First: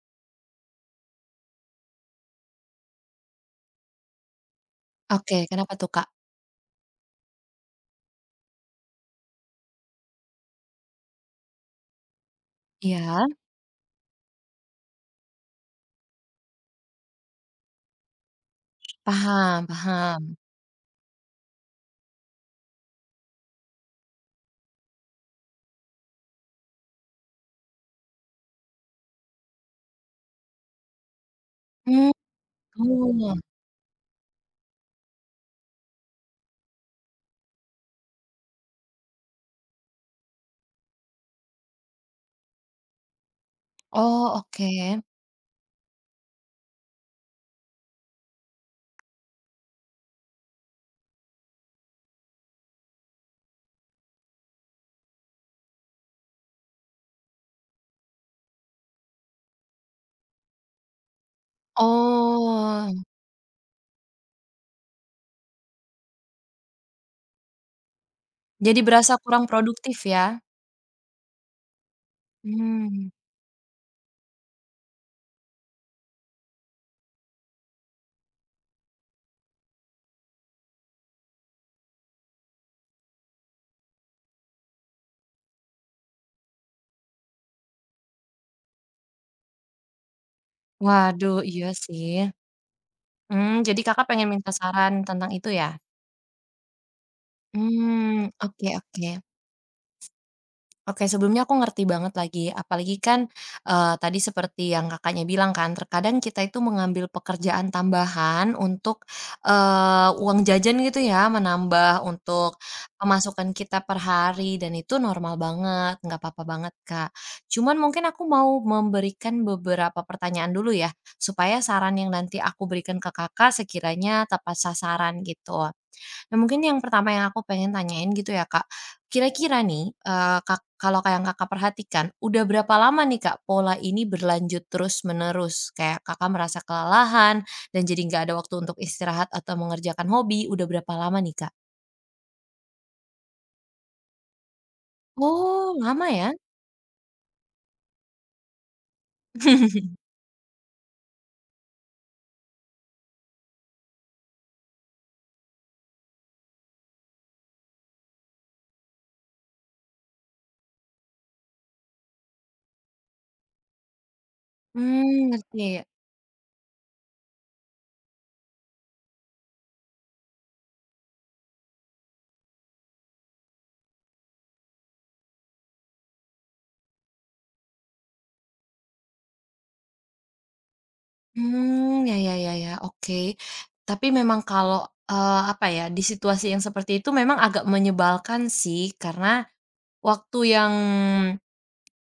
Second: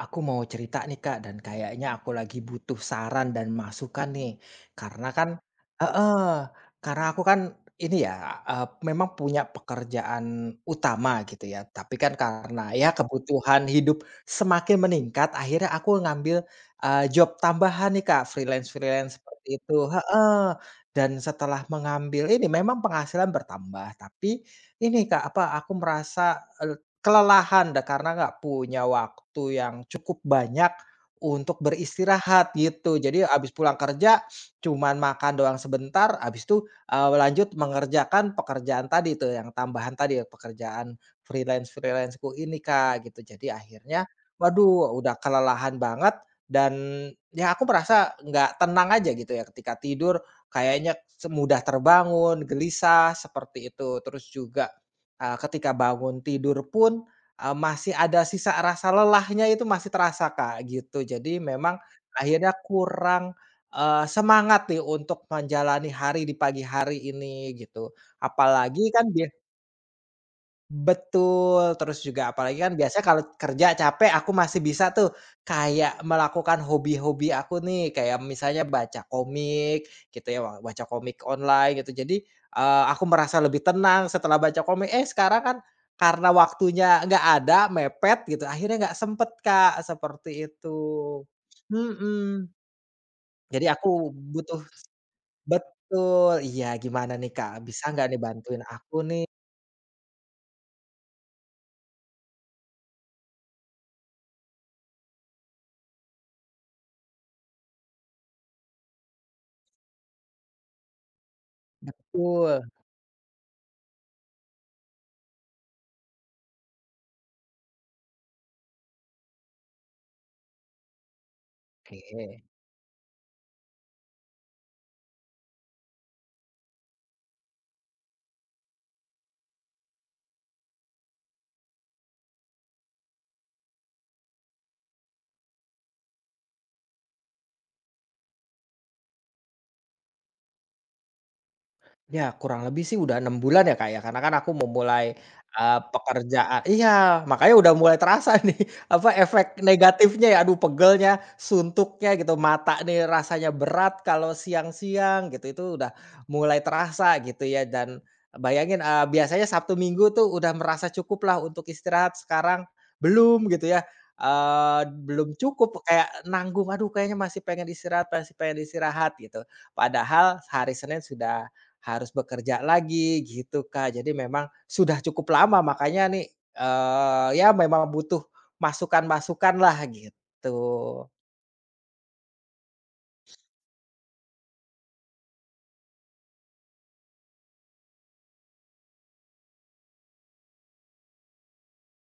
Aku mau cerita nih Kak, dan kayaknya aku lagi butuh saran dan masukan nih. Karena kan Oke, kenapa tuh, Kak? Heeh, karena aku kan ini ya, memang punya pekerjaan utama gitu ya, tapi kan karena ya Iya, kebutuhan hidup semakin meningkat, akhirnya aku ngambil, job tambahan nih Kak, freelance-freelance seperti paham itu. Heeh. paham. Dan setelah mengambil ini memang penghasilan bertambah, tapi ini Kak, apa, aku merasa kelelahan karena nggak punya waktu yang cukup banyak untuk Mmm, beristirahat gitu. Jadi oh. abis pulang kerja cuman makan doang sebentar, abis itu, lanjut mengerjakan pekerjaan tadi tuh yang tambahan tadi, ya, pekerjaan freelanceku ini, Kak, gitu. Jadi akhirnya Oh, oke. waduh udah kelelahan banget dan ya aku merasa nggak tenang aja gitu ya ketika tidur, kayaknya mudah terbangun, gelisah, seperti itu. Terus juga ketika bangun tidur pun, masih ada sisa rasa lelahnya itu masih terasa, Kak, gitu. Jadi memang akhirnya Oh, kurang, semangat nih untuk menjalani hari di pagi hari ini gitu. jadi Apalagi kan berasa kurang produktif ya? betul, terus juga apalagi kan biasanya Mmm, kalau kerja capek aku masih bisa tuh kayak melakukan hobi-hobi aku nih, kayak misalnya baca komik gitu ya, baca komik online gitu. Jadi, aku merasa lebih tenang setelah baca komik, eh sekarang kan karena waktunya nggak ada, mepet gitu, akhirnya nggak sempet, Kak, seperti itu. waduh, iya sih. Mhm, jadi Jadi Kakak aku pengen minta butuh saran tentang itu ya? betul, iya gimana nih, Kak, bisa nggak nih Mmm, bantuin oke aku oke. nih? Oke, sebelumnya aku ngerti banget lagi, apalagi kan, tadi seperti yang Kakaknya bilang kan, terkadang kita itu mengambil pekerjaan tambahan untuk, uang jajan gitu ya, menambah untuk Betul, pemasukan kita per hari dan itu normal banget, nggak apa-apa banget, Kak. Cuman mungkin aku mau memberikan beberapa pertanyaan dulu ya, supaya saran yang nanti oke. aku berikan ke Kakak sekiranya tepat sasaran gitu. Nah, mungkin yang pertama yang aku pengen tanyain gitu ya, Kak. Kira-kira nih, Kak kalau kayak yang Kakak perhatikan, udah berapa lama nih, Kak, pola ini berlanjut terus-menerus? Kayak Kakak merasa kelelahan dan jadi nggak ada waktu untuk istirahat atau mengerjakan hobi, udah berapa lama nih, Kak? Ya kurang lebih sih udah 6 bulan ya, Kak, ya, karena kan aku memulai, Oh, lama ya? pekerjaan iya, makanya udah mulai terasa nih apa efek negatifnya ya, aduh pegelnya, suntuknya gitu, mata nih rasanya berat kalau siang-siang gitu, itu udah mulai terasa gitu ya. Dan bayangin, biasanya Sabtu Minggu tuh udah merasa cukuplah untuk istirahat, sekarang belum gitu ya, Hmm, belum ngerti. cukup kayak nanggung, aduh kayaknya masih pengen istirahat gitu. Padahal hari Senin sudah harus bekerja lagi gitu, Kak. Jadi memang sudah cukup lama makanya nih, ya memang butuh masukan-masukan lah gitu. Hmm, ya ya ya ya, oke. Tapi memang kalau, apa ya, di situasi yang seperti itu memang agak menyebalkan sih, karena waktu yang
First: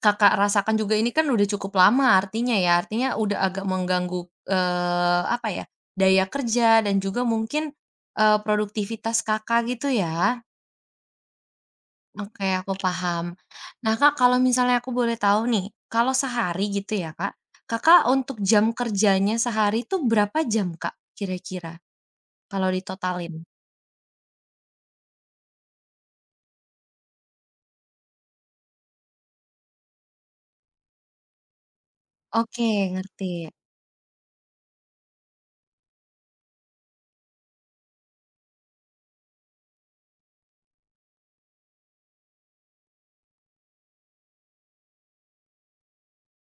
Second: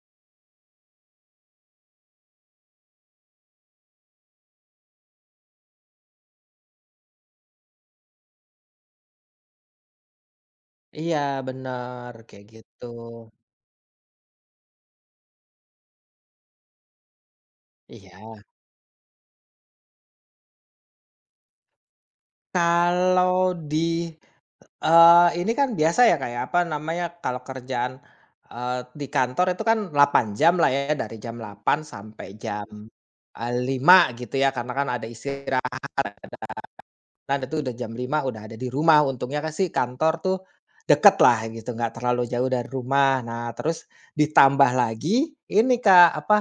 Kakak rasakan juga ini kan udah cukup lama artinya ya, artinya udah agak mengganggu, apa ya, daya kerja dan juga mungkin, produktivitas Kakak gitu ya? Iya, benar kayak Oke, aku gitu. paham. Nah, Kak, kalau misalnya aku boleh tahu nih, kalau sehari gitu ya, Kak, Kakak Iya. untuk jam kerjanya sehari itu berapa jam, Kak, kira-kira kalau ditotalin? Kalau di, ini kan biasa ya, kayak apa namanya, kalau kerjaan, di kantor itu kan 8 jam lah ya, dari jam delapan sampai Oke, jam, ngerti. 5.00 gitu ya, karena kan ada istirahat. Nah, itu udah jam lima, udah ada di rumah, untungnya kan sih kantor tuh deket lah gitu, nggak terlalu jauh dari rumah. Nah, terus ditambah lagi ini Kak, apa,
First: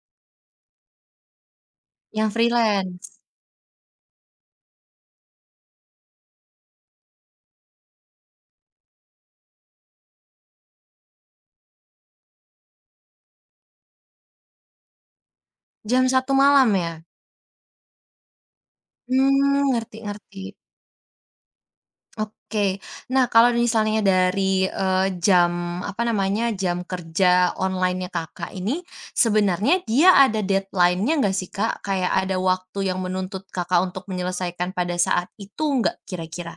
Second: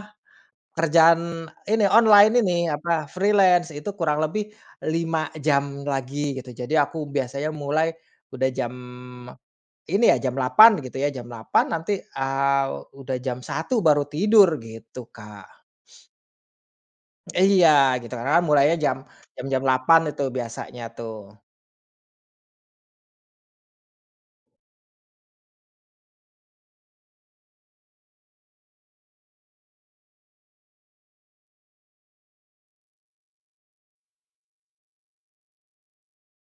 kerjaan ini, Yang online ini, apa, freelance, freelance itu kurang lebih 5 jam lagi gitu. Jadi aku biasanya mulai udah jam ini ya, jam delapan, gitu ya, jam delapan nanti, udah jam satu baru tidur gitu, Kak. jam 1 malam ya? Iya, gitu, karena kan mulainya jam Hmm, jam-jam ngerti 8.00 itu ngerti. biasanya tuh. Oke. Nah, kalau misalnya dari, jam, apa namanya, jam kerja online-nya Kakak ini, sebenarnya dia ada deadline-nya nggak sih, Kak? Kayak ada waktu yang menuntut Kakak untuk menyelesaikan pada saat itu nggak kira-kira?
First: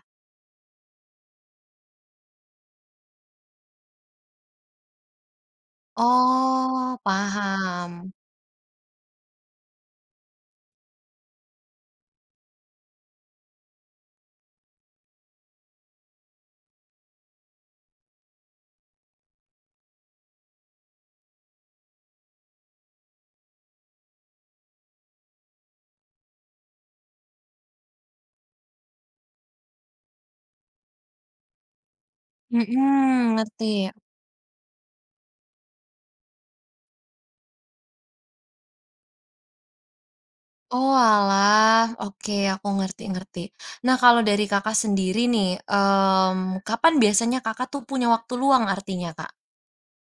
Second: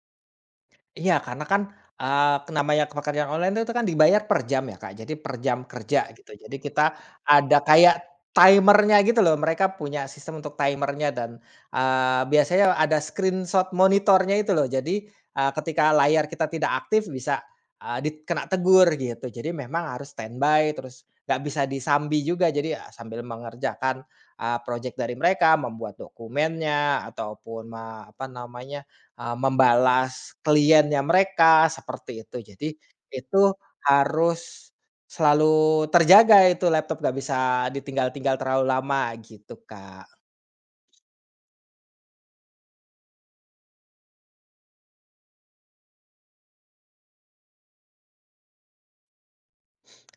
Iya, karena kan, namanya pekerjaan online itu kan dibayar per jam ya, Kak, jadi per jam kerja gitu. Jadi kita Oh, ada kayak paham. timernya gitu loh, mereka punya sistem untuk timernya dan, biasanya ada screenshot monitornya itu loh. Jadi, ketika layar kita tidak aktif bisa, eee, dit kena tegur gitu. Jadi memang harus standby terus nggak bisa disambi juga. Jadi ya sambil mengerjakan, project dari mereka, membuat dokumennya ataupun apa namanya, membalas kliennya mereka, seperti itu. Jadi, Mhm, itu ngerti. harus selalu terjaga itu laptop, nggak bisa ditinggal-tinggal terlalu lama, gitu, Kak. Oh alah, oke, aku ngerti ngerti. Nah, kalau dari Kakak sendiri nih, kapan biasanya Kakak tuh punya waktu luang artinya, Kak?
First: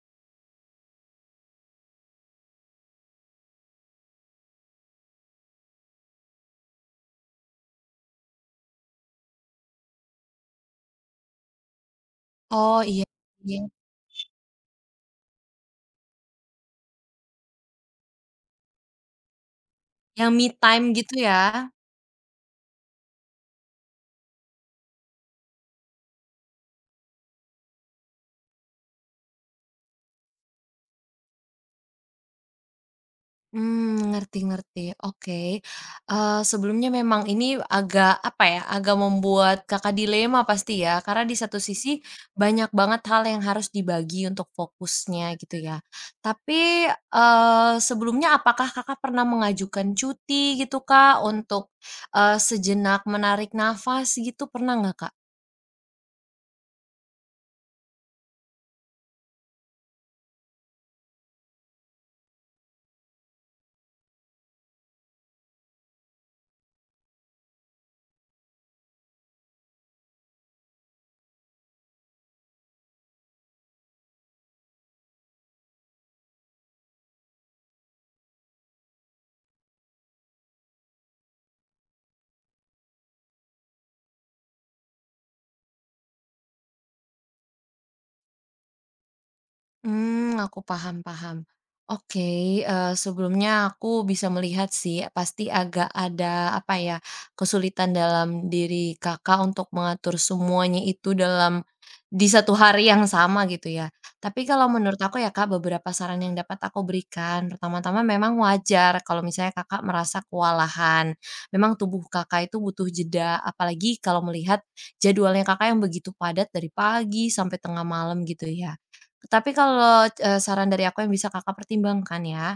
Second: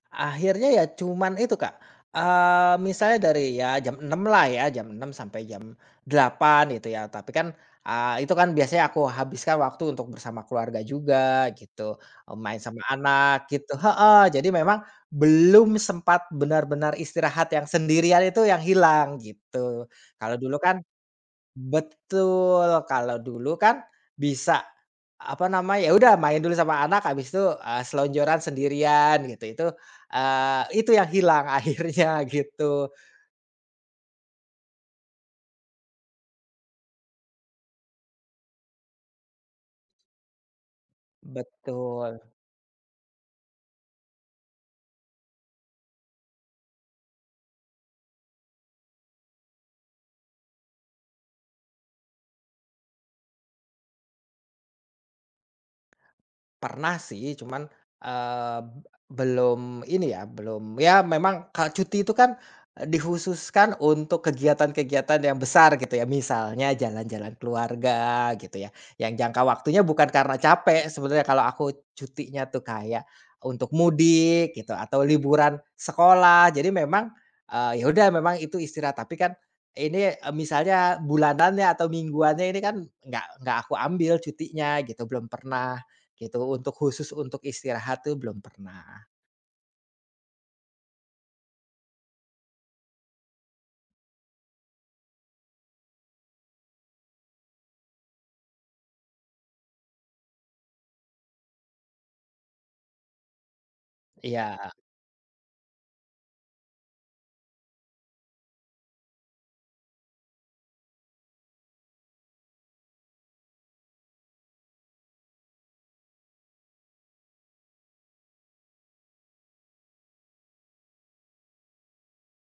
Akhirnya ya cuman itu, Kak, misalnya dari ya jam 6 lah ya, jam 6 sampai jam 8 gitu ya, tapi kan, itu kan biasanya aku habiskan waktu untuk bersama keluarga juga gitu, main sama Oh, iya anak iya. gitu, heeh, jadi memang belum sempat benar-benar istirahat yang sendirian itu yang hilang gitu. Yang Kalau me dulu kan time gitu ya? betul, kalau dulu kan bisa, apa namanya, ya udah main dulu sama anak habis itu, selonjoran sendirian gitu, itu, itu yang hilang akhirnya gitu. Mmm, ngerti ngerti, oke. Sebelumnya memang ini agak, apa ya, agak membuat Kakak dilema pasti ya, karena di satu sisi Betul. banyak banget hal yang harus dibagi untuk fokusnya gitu ya. Tapi, sebelumnya apakah Kakak pernah mengajukan cuti gitu, Kak, untuk, sejenak menarik nafas gitu, pernah nggak, Kak? Pernah sih, cuman, eee, belum ini ya, belum ya memang kalau cuti itu kan, dikhususkan untuk kegiatan-kegiatan yang besar gitu ya, misalnya jalan-jalan keluarga gitu ya, yang jangka waktunya bukan karena capek sebenarnya kalau aku cutinya tuh kayak untuk mudik gitu atau liburan sekolah. Jadi memang, ya udah memang itu istirahat, tapi kan ini, misalnya bulanannya atau mingguannya ini kan nggak aku ambil cutinya gitu, belum pernah. Gitu, untuk khusus untuk istirahat tuh belum pernah. Aku paham paham. Oke, sebelumnya aku bisa melihat sih, pasti agak ada, apa ya, kesulitan dalam diri Kakak untuk mengatur semuanya itu dalam di satu hari yang sama gitu ya. Tapi kalau Iya, menurut aku ya Kak, beberapa saran yang dapat aku berikan, pertama-tama memang wajar kalau misalnya Kakak merasa kewalahan. Memang tubuh Kakak itu butuh jeda, apalagi kalau melihat jadwalnya Kakak yang begitu padat dari pagi sampai tengah malam gitu ya. Tapi kalau, saran dari aku yang bisa Kakak pertimbangkan ya,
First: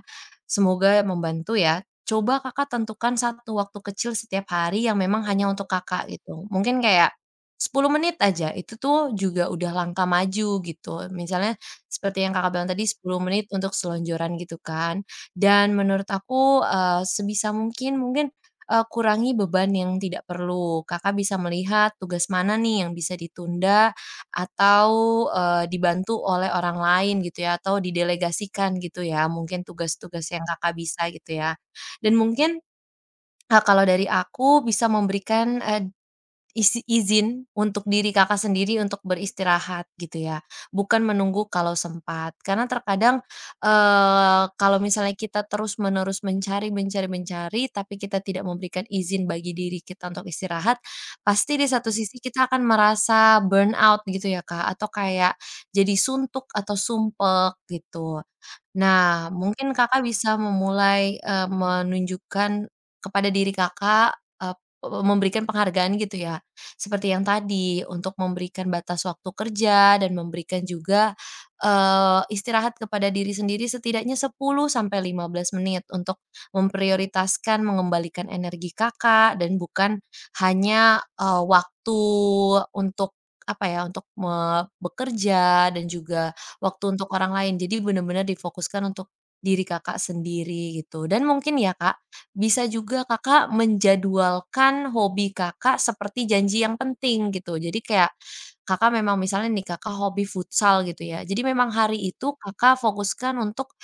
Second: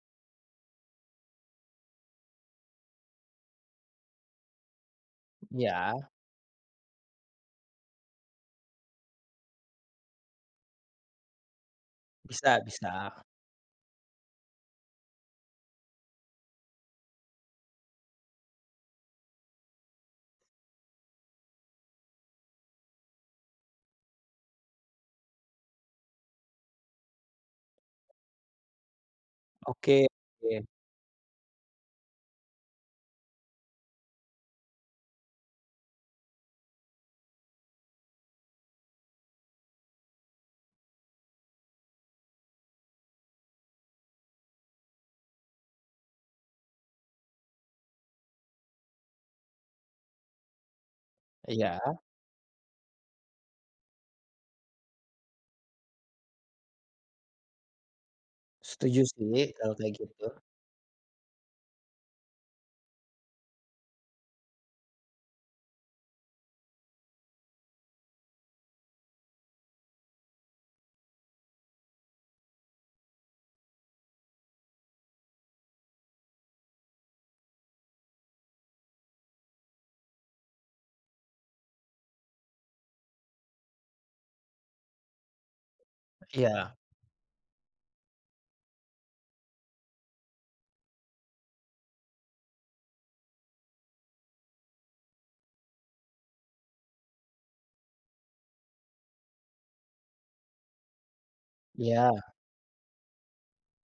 semoga membantu ya. Coba Kakak tentukan satu waktu kecil setiap hari yang memang hanya untuk iya, Kakak gitu. Mungkin kayak 10 menit aja, itu tuh juga udah langkah maju gitu. Misalnya seperti yang Kakak bisa, bilang tadi bisa. 10 menit untuk selonjoran gitu kan. Dan menurut aku, sebisa mungkin mungkin, kurangi beban yang tidak perlu. Kakak bisa melihat tugas mana nih yang bisa ditunda atau, dibantu oleh orang lain gitu ya, atau didelegasikan gitu ya, mungkin Oke, tugas-tugas yang oke, Kakak bisa gitu ya. Dan mungkin, kalau dari aku bisa memberikan, isi izin untuk diri Kakak sendiri untuk beristirahat gitu ya, bukan menunggu kalau sempat. Karena terkadang, kalau misalnya kita terus-menerus mencari mencari mencari, tapi kita tidak memberikan izin bagi diri kita untuk istirahat, pasti di iya, satu sisi kita akan merasa burnout gitu ya Kak, atau kayak jadi suntuk atau sumpek gitu. setuju Nah, sih mungkin kalau kayak Kakak gitu. bisa memulai, menunjukkan kepada diri Kakak, eee, pe memberikan penghargaan gitu ya. Seperti yang tadi, untuk memberikan batas waktu kerja dan memberikan juga, istirahat kepada diri sendiri setidaknya 10 sampai 15 menit untuk memprioritaskan mengembalikan energi Kakak dan bukan hanya, waktu untuk apa ya, untuk bekerja dan juga Iya, waktu untuk orang lain. Jadi benar-benar difokuskan untuk diri Kakak sendiri gitu. Dan mungkin ya Kak, bisa juga Kakak menjadwalkan hobi Kakak seperti janji yang penting gitu. Jadi kayak Kakak memang misalnya nih Kakak hobi futsal gitu ya. Jadi memang hari iya, itu Kakak fokuskan untuk,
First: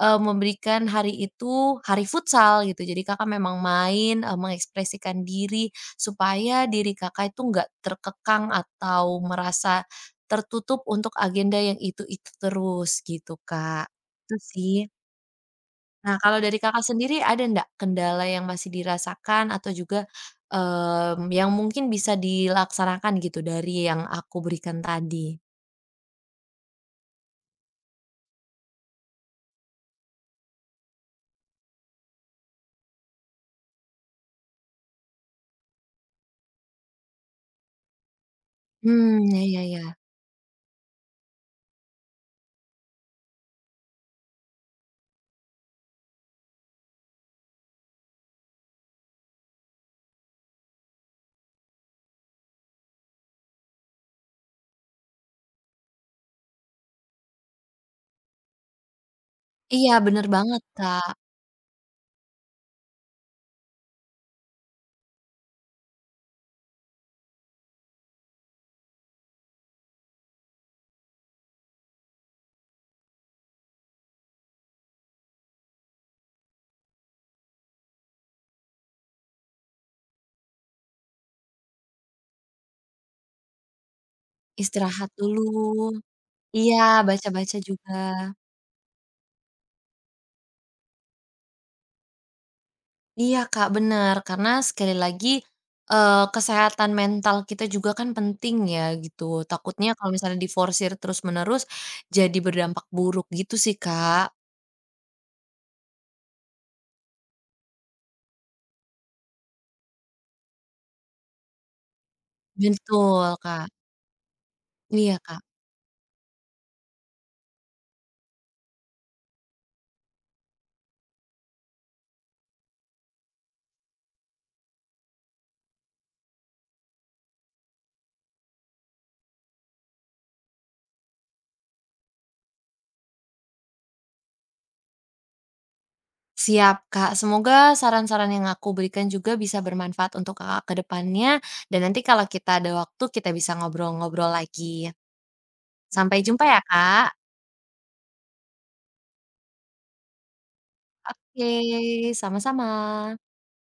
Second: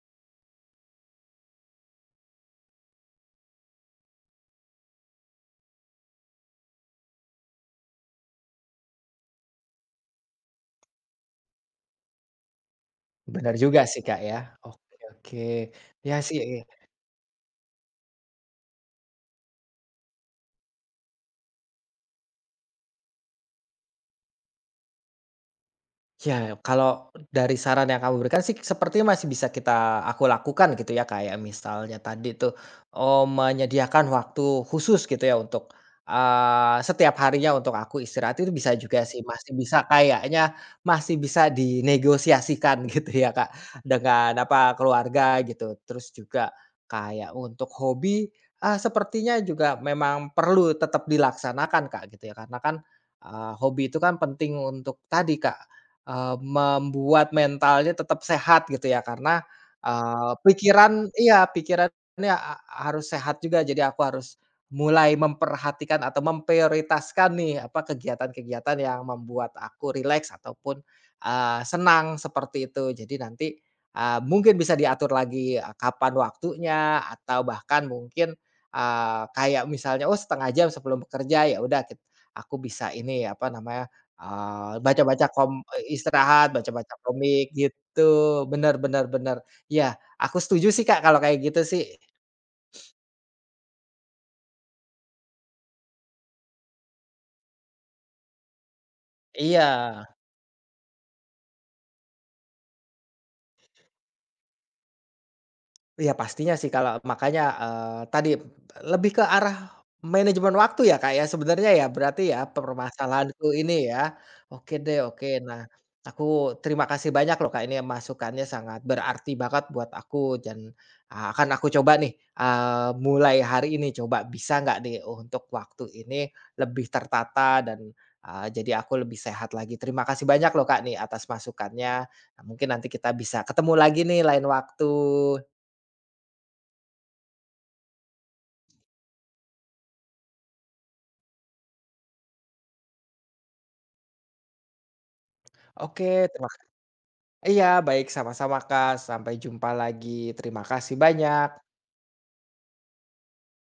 memberikan hari itu hari futsal gitu. Jadi Kakak memang main, mengekspresikan diri supaya diri Kakak itu nggak terkekang atau merasa tertutup untuk agenda yang itu-itu terus gitu, benar juga Kak. sih, Kak, ya. Itu sih. Oke, oke. Ya Nah, sih, kalau dari Kakak sendiri ada ndak kendala yang masih dirasakan atau juga, yang mungkin bisa dilaksanakan gitu dari yang aku berikan tadi? ya, kalau dari saran yang kamu berikan sih sepertinya masih bisa aku lakukan gitu ya, kayak misalnya tadi tuh, menyediakan waktu khusus gitu ya untuk, setiap harinya untuk aku istirahat itu bisa juga sih, Mmm, ya masih ya ya. bisa kayaknya masih bisa dinegosiasikan gitu ya, Kak, dengan apa, keluarga gitu. Terus juga kayak untuk hobi, sepertinya juga memang perlu tetap dilaksanakan, Kak, gitu ya, karena kan, hobi itu kan penting untuk tadi, Kak. Membuat mentalnya tetap sehat gitu ya karena, Iya bener eee, banget, Kak. pikiran iya, pikirannya harus sehat juga jadi aku harus mulai memperhatikan atau memprioritaskan nih apa kegiatan-kegiatan yang membuat aku rileks ataupun, senang seperti itu jadi nanti, mungkin bisa diatur lagi, kapan waktunya atau bahkan mungkin, kayak misalnya, oh, setengah jam sebelum bekerja ya udah aku bisa ini apa namanya, oh, Istirahat baca-baca dulu. kom istirahat, Iya, baca-baca komik baca-baca juga. gitu, bener, bener, bener. Iya, aku setuju sih Kak, kalau kayak gitu sih. Iya Kak, benar. Karena sekali lagi, kesehatan mental kita juga kan penting ya gitu. Takutnya Iya. kalau misalnya diforsir terus-menerus, jadi berdampak buruk gitu sih Kak. Iya, pastinya sih kalau makanya, tadi lebih ke arah manajemen waktu ya, Kak, ya sebenarnya ya berarti ya Betul permasalahanku Kak. ini ya. Oke deh, Iya oke. Kak. Nah, aku terima kasih banyak loh, Kak, ini masukannya sangat berarti banget buat aku dan, akan aku coba nih, mulai hari ini coba bisa nggak nih untuk waktu ini lebih tertata dan, jadi aku lebih sehat lagi. Terima kasih banyak loh, Kak, nih atas masukannya. Nah, mungkin nanti kita bisa ketemu lagi nih lain waktu. Siap Kak, semoga saran-saran yang aku berikan juga bisa bermanfaat untuk Kakak ke depannya, dan nanti kalau kita ada waktu kita bisa ngobrol-ngobrol lagi. Oke, Sampai jumpa terima ka ya Kak. iya, baik, sama-sama Kak, sampai jumpa lagi. Terima kasih Oke, banyak. sama-sama.